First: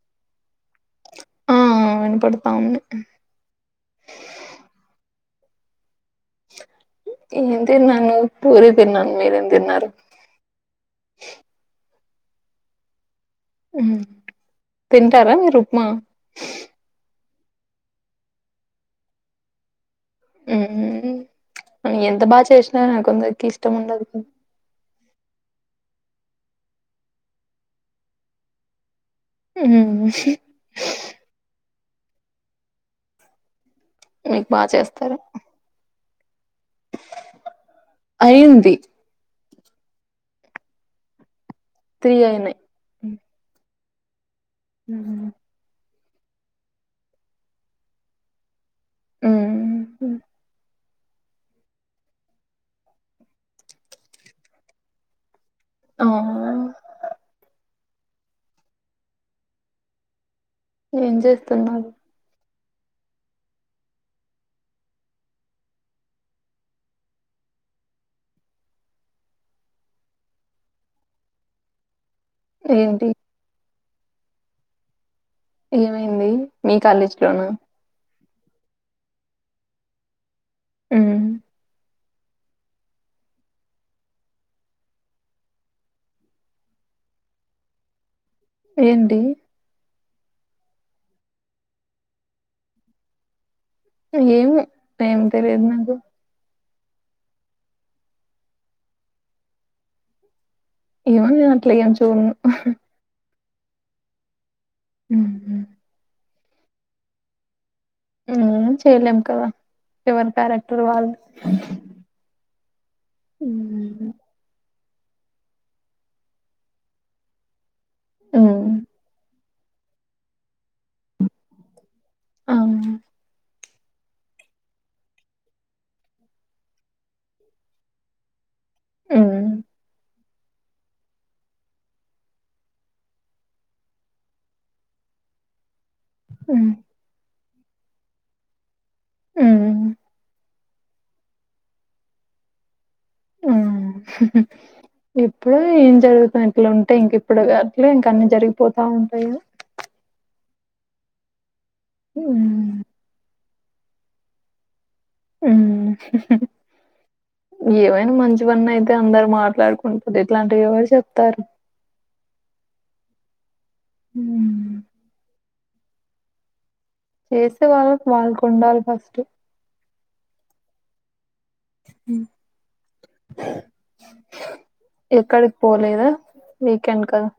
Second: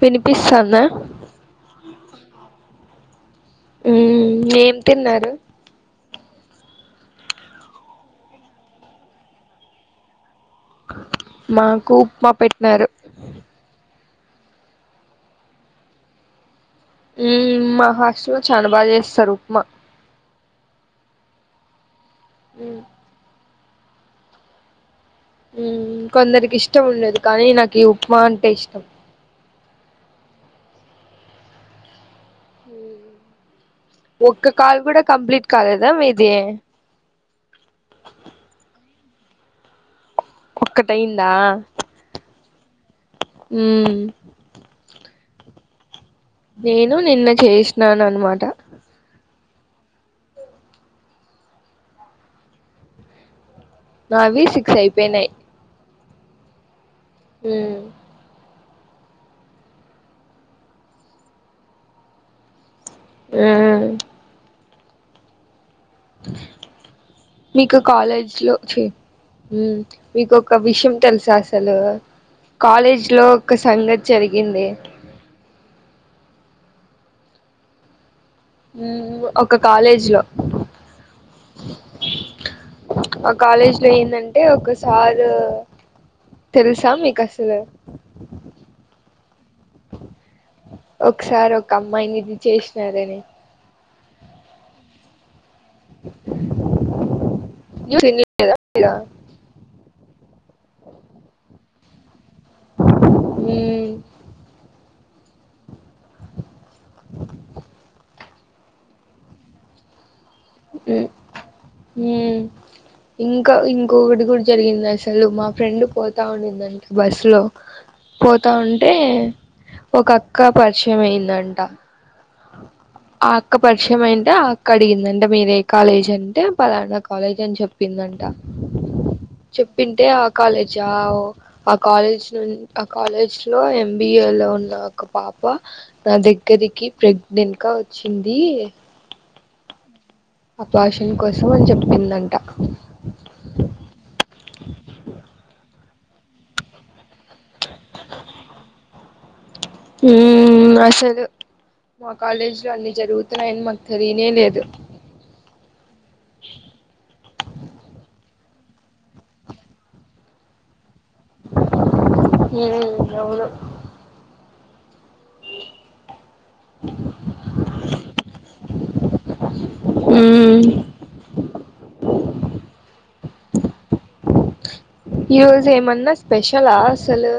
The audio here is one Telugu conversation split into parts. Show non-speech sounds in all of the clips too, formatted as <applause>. వినిపిస్తాన్ ఆ ఇనపడతా ఉంది ఊమ్ ఏం తిన్నారు ఏం తిన్నాను పూరి తిన్నాను మీరేం తిన్నారు మాకు ఉప్మా పెట్నారు తింటారా మీరు ఉప్మా ఊమ్ మా హాస్టల్లో చానా బాగా చేస్తారు ఉప్మా ఊమ్ ఎంత బాగ మ్మ్ చేసిన కొందకి ఇష్టం ఉండదు హ్మ్ కొందరికి ఇష్టం ఉండదు కానీ నాకు ఈ ఉప్మా అంటే ఇష్టం ఉ మీకు ఒక్క బాగా కాల్ కూడా చేస్తారు కంప్లీట్ కాలేదా మీది అయ్యింధి ఒక్కటి అయ్యింద తీ అయినేై ఉమ్ హ నేను నిన్న చేసినాను అనమాట మ్మ్. నావి సిక్స్ అయిపోయినాయి అవునా ఉమ్ ఏం చేస్తున్నారు ఆ మీకు కాలేజ్ లో మీక ఒక విషయం తెలుసా అసలు ఏంటి కాలేజ్ లో ఒక సంగతి జరిగింది ఏమైంది మీ కాలేజీ లోన ఒక కాలేజీ లో ఉమ్ ఆ కాలేజ్ లో ఏందంటే ఒకసారు తెలుసా మీకు అసలు ఏంటి ఒకసారి ఒక అమ్మాయిని ఇది చేసినారని ఏం ఏం తెలియదు నాకు న <unintelligible> ఏమ <unintelligible> ఉమ్ ఉ ఆ చేయలేం కదా ఎవరి క్యారెక్టర్ మ్మ్ వాళ్ళు మ్మ్ ఇంకా ఉమ్ ఇంకొకటి కూడా జరిగింది అసలు మా ఫ్రెండ్ పోతా ఉందంటే బస్ లో పోతా ఉంటే ఒక అక్క పరిచయం అయిందంట ఆ ఆ ఒక్క పరిచయం అంట అడిగిందంట మీర ఏ కాలేజ్ అంటే పలానా కాలేజ్ అని చెప్పిందంట ఉమ్ చెప్పింటే ఆ కాలేజ ఆ కాలేజ్ ను ఆ కాలేజ్ లో ఎంబిఏ లో ఉన్న ఒక పాప తప్ప నా దగ్గరికి ప్రెగ్నెంట్ గా వచ్చింది ఉమ్ అపాషన్ కోసం అని చెప్పిందంట ఉమ్ జరుగుతున్న ఇట్లా ఉంటే ఇంక ఇప్పుడు అట్లే ఇంక అన్ని జరిగిపోతా ఉంటాయి హ అసలు మా కాలేజీ లో ఉమ్ అన్ని జరుగుతున్నాయని మా తెరనే లేదు ఏమైనా మంచి వన్న అయితే అందరు మాట్లాడుకుంటంది ఇట్లాంటివి ఎవరు చెప్తారు ఏం ఎవరు ఉమ్ చేసే వాళ్ళకి వాళ్ళకు ఉండాలి ఫస్ట్ ఉమ్ ఈ ఎక్కడికి రోజు పోలేదా ఏమన్నా స్పెషలా వీకెండ్ క అసలు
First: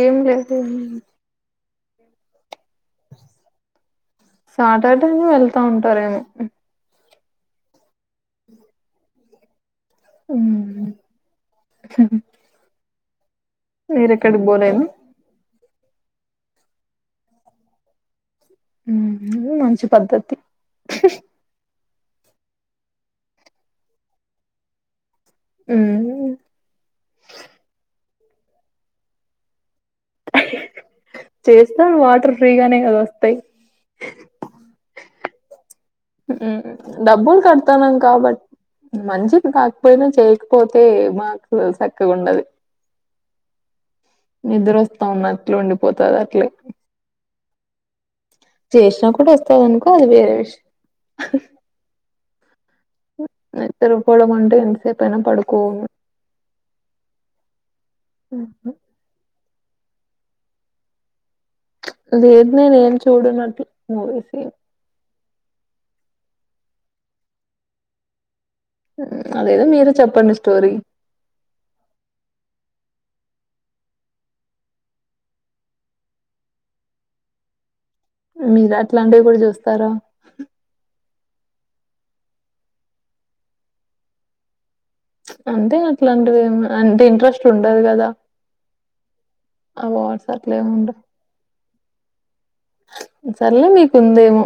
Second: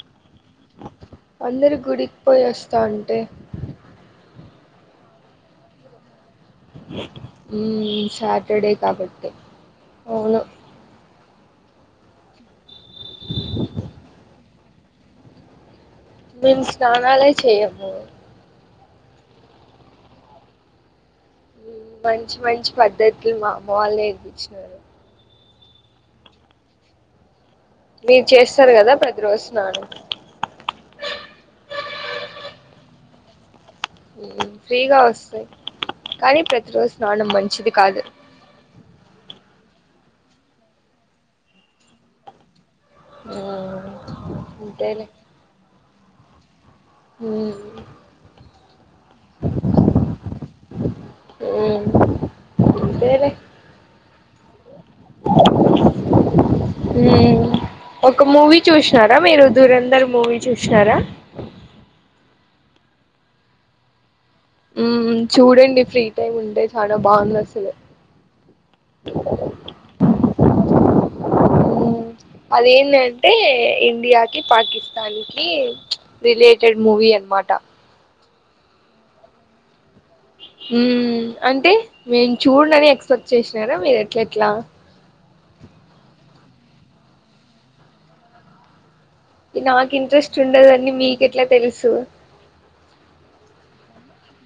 ఏం లేతే అందరు గుడికి పోయి వస్తాంటే సాటర్డేనే వెళ్తా ఉంటారేమో మ్మ్ సాటర్డే కాబట్టే మ్మ్ మీరెక్కడిక్ బోలేదు మేం స్నానాలే చెయము మ్ మంచి పద్ధతి మంచి మంచి పద్ధతులు మా అమ్మ వాళ్ళు నేర్పించినారు మ్మ్మ్ మీర్ చేస్తారు కదా ప్రతి రోజు స్నానం చేస్తాను వాటర్ ఫ్రీగానే కదా వస్తాయి ఫ్రీగా వస్తాయ్ మ్ డబ్బులు కడతనం కాదు కాబట్టి మంచిది కాద్ పోయిన చేయకపోతే మాకు సక్కగ ఉండది మ్ అంతేలే పోతదట్లే మ్ చేసినా కూడా వస్తది అనుకో అది వేరే విషయం ఉమ్, అంతేలే పొలమంటు ఎంత సేపు పైనా పడుకోను ఉమ్, ఒక మూవీ హుహు. చూసినార మీరు ధురంధర్ మూవీ చూసినార లేదు నేనే ఏం చూడనట్లు మూవీసే మ్ చూడండి ఫ్రీ టైమ్ ఉంటే చాలా బాంది అసలు అదేదో మీరే చెప్పండి స్టోరీ టే ఇండియాకిి పాకిస్తాన్ కి రిలేటెడ్ మూవీ అనమాట మీరు అట్లాంటివి కూడా చూస్తారా మ్మ్ అంటే నేను చూడడిని ఎక్స్పెక్ట్ చేసినారా మీరు ఎట్ల ఎట్ల అంటే అట్లాంటిదేమి అంటే ఇంట్రెస్ట్ ఉండదు కదా నాకు అవార్డ్స్ ఇంట్రెస్ట్ అట్లా ఏమి ఉండదని ఉండవు మీకు ఎట్లా తెలుసు సర్లే మీకుందేమో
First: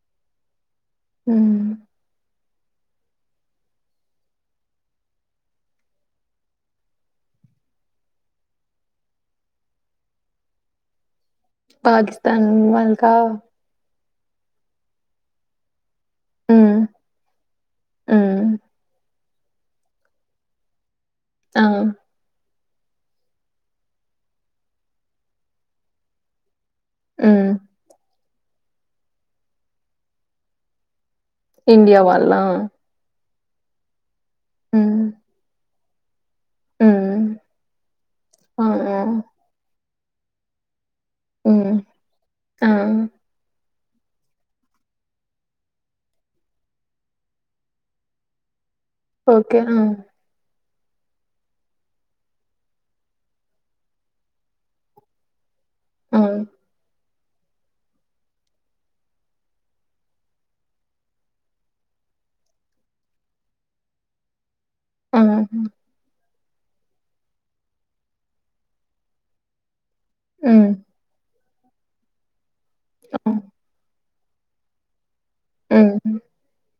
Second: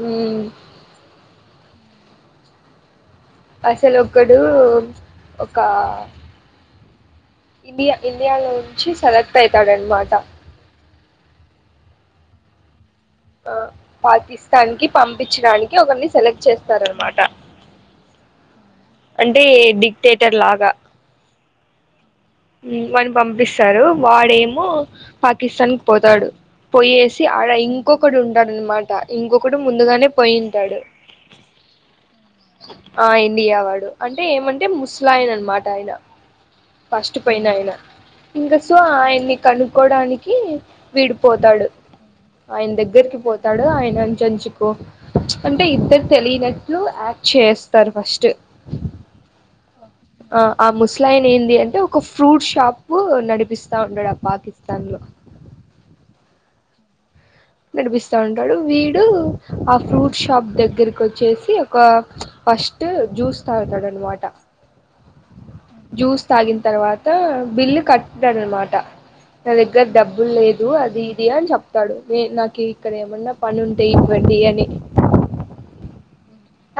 మ్మ్ మ్మ్ అసలొక్కడు ఒక ఇండియా ఇండియాలోంచి సెలెక్ట్ అయితాడన్మాట పాకిస్తాన్ వాళ్ కా పాకిస్తాన్ కి పంపించడానికి ఒకరిని సెలెక్ట్ చేస్తారన్నమాట మ్మ్ అంటే డిక్టేటర్ లాగా ఆ మ్ వాని పంపిస్తారు వాడేమో పాకిస్తాన్ కి పోతాడు పోయేసి ఆడ ఉమ్ ఇంకొకడు ఉంటాడన్నమాట ఇంకొకడు ముందుగానే పోయింటాడు ఇండియా వాళ్లా ఆ ఇండియా వాడు అంటే ఏమంటే ముస్లాయన అన్మాట ఆయన ఫస్ట్ ఉమ్ పోయినయన ఇంకా ఆ సో ఆ ఆయన్ని కనుక్కోడానికి విడు పోతాడు ఉమ్ ఆయన ఆ దగ్గరికి పోతాడు ఆయన్ అంచంచుకో అంటే ఇద్దర్ తెలియనట్లు యాక్ట్ చేస్తారు ఫస్ట్ ఓకే ఆ ఆ ఆ ముస్ల ఆయన ఏంది అంటే ఒక ఫ్రూట్ షాప్ నడిపిస్తా ఉంటాడు ఆ పాకిస్తాన్ లో <unintelligible> ఆ నడిపిస్తా ఉంటాడు వీడు ఆ ఫ్రూట్ షాప్ దగ్గరికోచ్చేసి ఒక ఫస్ట్ జూస్ తాగుతాడన్నమాట ఉం జ్యూస్ తాగిన్ తర్వాత బిల్లు కట్టాడ్ అన్నమాట నా దగ్ గ్గర డబ్బుల్ లేదు ఉమ్ అది ఇది అని చెప్తాడు వే నాకు ఇక్కడ ఆ ఏమన్నా పనుంటే ఇవ్ వండి అని ఆ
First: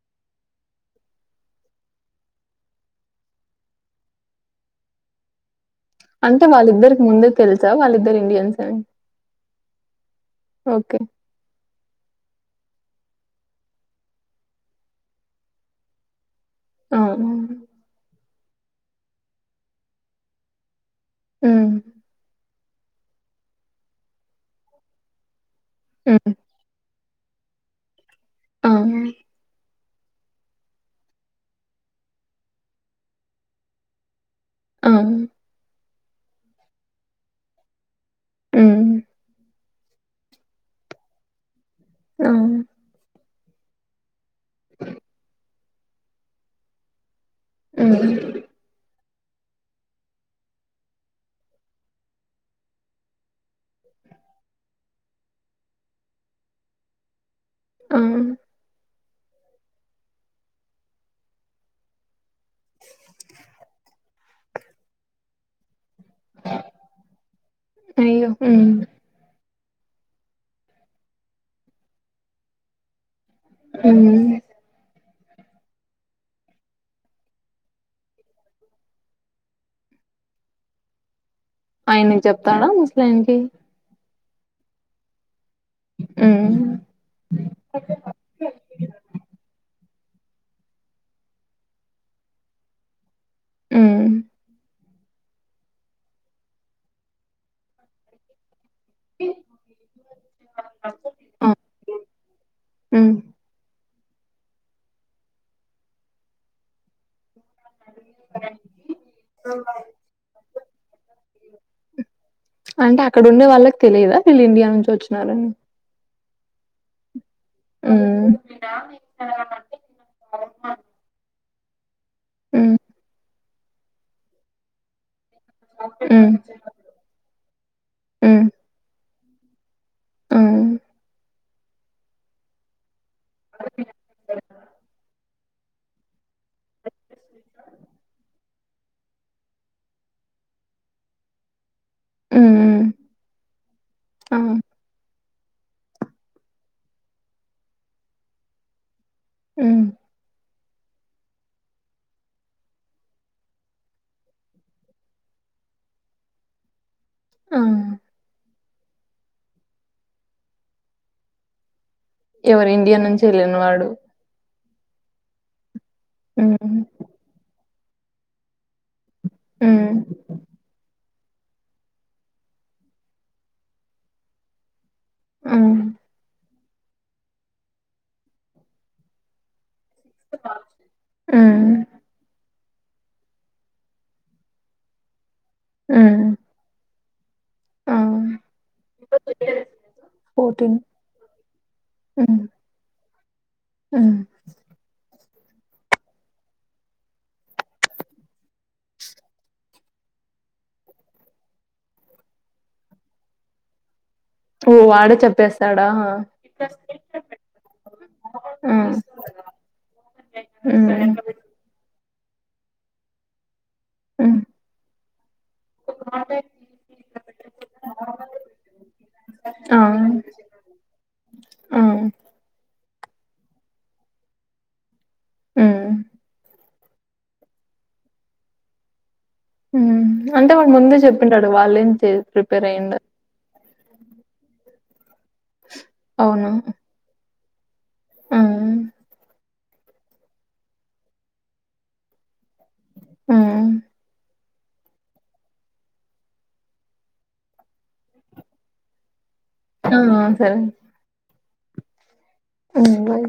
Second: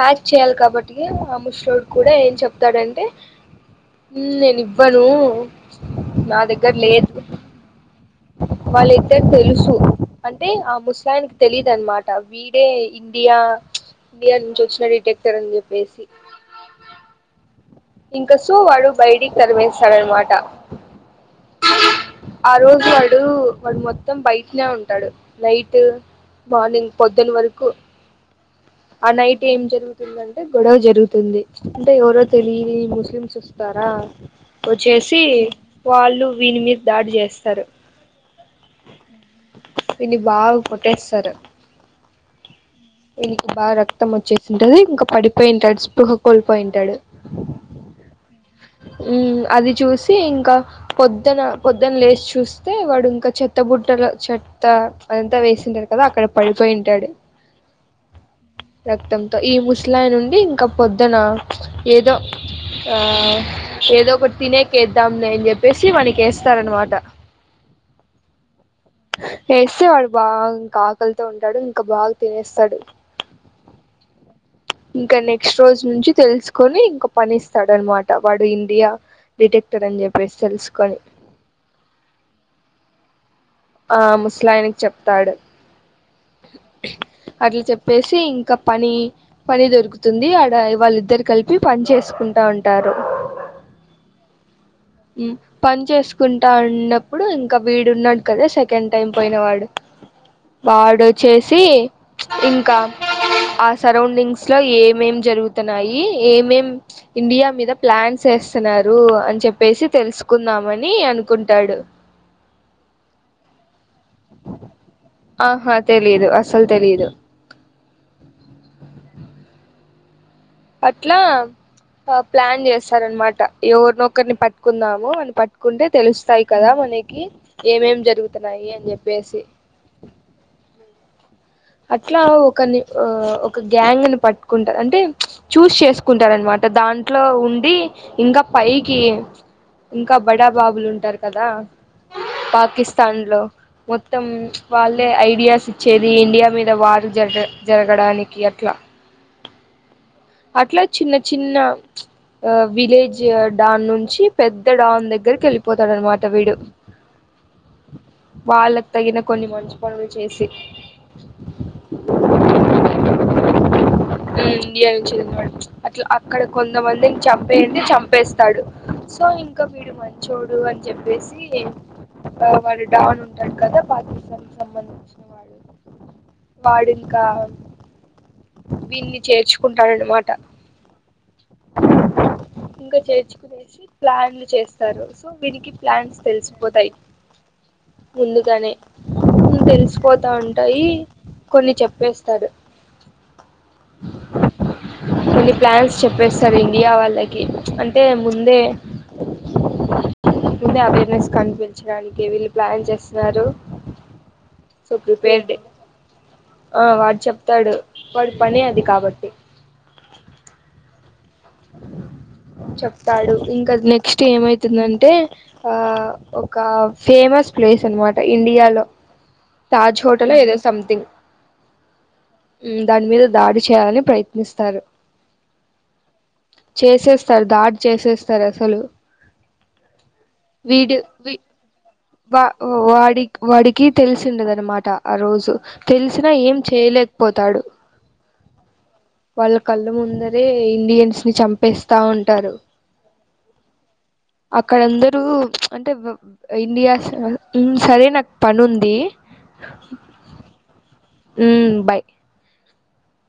యాక్ట్ చేయ్యాల్ కాబట్టి ఆ ముస్లోడు కూడా ఏం చెప్తాడంటే నేనివ్వను నా అంటే దగ్గర వాళ్ళిద్దరికి లేద్ ముందే తెలుసా వాళ్ళిద్దరు ఇండియన్స్ అని వాళ్ళిద్దర్ తెలుసు అంటే ఆ ఓకే ముస్లాయనకి తెలీదు అన్నమాట వీ అంటే ఇండియా ఇండియా నుంచోచ్చిన డిటెక్టర్ అని చెప్పేసి ఆ ఆ ఇంక సో వాడు బయటిక్ తరిమేసాడనమాట ఉ ఆ రోజు వాడు వాడు మొత్తం బయట్నే ఉంటాడు నైట్ మార్నింగ్ పొద్దున్ వరకు ఆ నైట్ ఏం జరుగుత్ తుందంటే గొడవ జరుగుతుంది అంటే ఎవరో తెలియని ముస్లిమ్స్ వస్తారా ఆ వోచ్చేసి వాళ్ళు వీని మీద్ దాడి చేస్తారు ఉ వీన్ని బాగా కొట్టేస్తారు ఆ ఇనికి బాగా రక్తం వచ్చేసింటది ఇంకా పడిపోయింటాడు స్పృహ కోల్పోయింటాడు ఉ ఉ అది చూసి ఇంకా పొద్దన పొద్దన్ లేస్ చూస్తే వాడు ఇంకా చెత్తబుడ్ ట్టల చెత్త అదంతా వేసింటారు కదా అక్కడ పడిపోయింటాడు ఆ రక్తంతో ఈ ముసలాయనుండి ఇంకా పొద్దున ఏదో ఆ ఏదో ఒకటి తినేకేద్దాంలే అని చెప్పేసి వానికి వేస్తారన్నమాట అయ్యో ఉ వేస్తే వాడ్ బాగ్ ఇంకా ఆకలితో ఉంటాడు ఇంకా బాగా తినేస్తాడు ఉ ఇంకా నెక్స్ట్ రోజు నుంచి తెలుసుకొని ఇంకో పని ఇస్తాడ అనమాట వాడు ఇండియా డిటెక్టర్ అని చెప్పేసి తెలుసుకొని ఆయనకి చెప్తాడా ముస్లన్కి ఆ ముసలాయికి చెప్తాడు ఉమ్ అట్లా చెప్పేసి ఇంకా పని పని దొరుకుతుంది తుంది అడ వాళ్ళిద్దరు కలిపి పని చేసుకుంటా ఉంటారు ఆ పని చేసుకుంటా అన్నప్పుడు ఇంకా వీడున్నాడు కదా సె ఎన్ టైం పోయినవాడు వాడు ఆ వచ్చేసి ఇంకా ఉమ్ సరౌండింగ్స్ లో ఏమేం జరుగుతున్నాయి ఏమేం ఇండియా మీద ప్లాన్స్ చేస్తున్నారు అని చెప్పేసి తెలుసుకుందామని అనుకుంటాడు అంటే అక్కడ ఉండే వాళ్ళకి తెలియదా వీళ్ళు ఇండియా నుంచి వచ్చినారని ఆహా తెలీదు అసలు తెలీదు ఉమ్ అట్లా ప్లాన్ చేస్తారనమాట ఎవరినొకరిని పట్టుకుందాము అని పట్టుకుంటే ఉమ్ తెలుస్తాయి కదా మనకి ఏమేం ఉమ్ జరుగుతున్నాయి అని చెప్పేసి ఉమ్ ఆ అట్లా ఒకని ఒక గ్యాంగ్ ని పట్టుకుంటారు అంటే చూస్ చేసుకుంట అంటారునమాట దాంట్లో ఉండి ఇంకా పైకి ఇంకా బడా బాబులు ఉంటారు కదా ఉమ్ ఉమ్ పాకిస్తాన్ లో మొత్తం ఆ వాళ్ళే ఐడియాస్ ఇచ్చేది ఇండియా మీద వారు జ జరగడానికి అట్లా మ్ అట్లా చిన్న చిన్న ఆ విలేజ్ డాన్ నుంచి పెద్ద డాన్ దగ్గరికి వెళ్ళిపోతాడ అనమాట వీడు ఆ వాళ్ళకు తగిన కొన్ని మంచి పనులు చేసి ఎవరు ఇండియా నుంచి వెళ్ళిన వాడు ఇండియా నుంచి వె అట్లా అక్కడ ఉమ్ కొంతమంది చంపేయంటె చంపేస్తాడు సో ఇంకా ఉమ్ వీడు మంచోడు అని చెప్పేసి సి ఆ వాడు డాన్ ఉంటాడు కదా పాకిస్తాన్ కి సంబంధించి ఉమ్ వాడు ఇంకా దీన్ని చేర్చు కుంటాడన మాట ఉమ్ ఇంకా చేర్చుకునేసి ప్లాన్లు చేస్తారు సో వీనికి ప్లాన్స్ ఉమ్ తెలిసిపోతాయి ఆ ముందుగానే తెలిసుపోతా ఉం ఫోర్టీన్ టాయి కొన్ని ఉమ్ చెప్పేస్తారు ఉమ్ కొన్ని ప్లాన్స్ చెప్పేస్తారు ఇండియా వాళ్ళకి అంటే ముందే ముందే అవేర్నెస్ కనిపచడానికి వీళ్ళు ప్లాన్ చేస్తున్నారు ఓ సో వాడే ప్రిపేర్డ్ చెప్పేస్తాడా ఆ వాడు చెప్తాడు వాడి పని అది ఉమ్ కాబట్టి చెప్తాడు ఇంకా నెక్స్ట్ ఉమ్ ఏమైతుందంటే ఆ ఒక ఫేమస్ ప్లేస్ అనమాట ఇం డియాలో ఆ తాజ్ హోటల్ ఏదో సంథింగ్ ఆ ఉమ్ దాని మీద దాడి చేయాలని ప్రయత్నిస్తారు ఉమ్ చేసేస్తారు దాడి చేసేస్తారు అసలు ఉమ్ అంటే వాడు వీడు ముందే వి చెప్పింటాడు వాళ్ళేం చే వా ప్రిపేర్ అయ్యిండ వాడి వాడి కి తెలిసిండదనమాట ఆ రోజు తెలిసినా అవును ఏం చేయలేకపోతాడు ఉమ్ వాళ్ళ కళ్ళ ముందరే ఇండియన్స్ ని చంపేస్తా ఉంటారు మ్ అక్కడందరూ అంటే ఇండియా స ఉమ్ సరే నాకు పని ఉంది ఆ ఆ సరే ఉమ్ బాయ్ మ్ బాయ్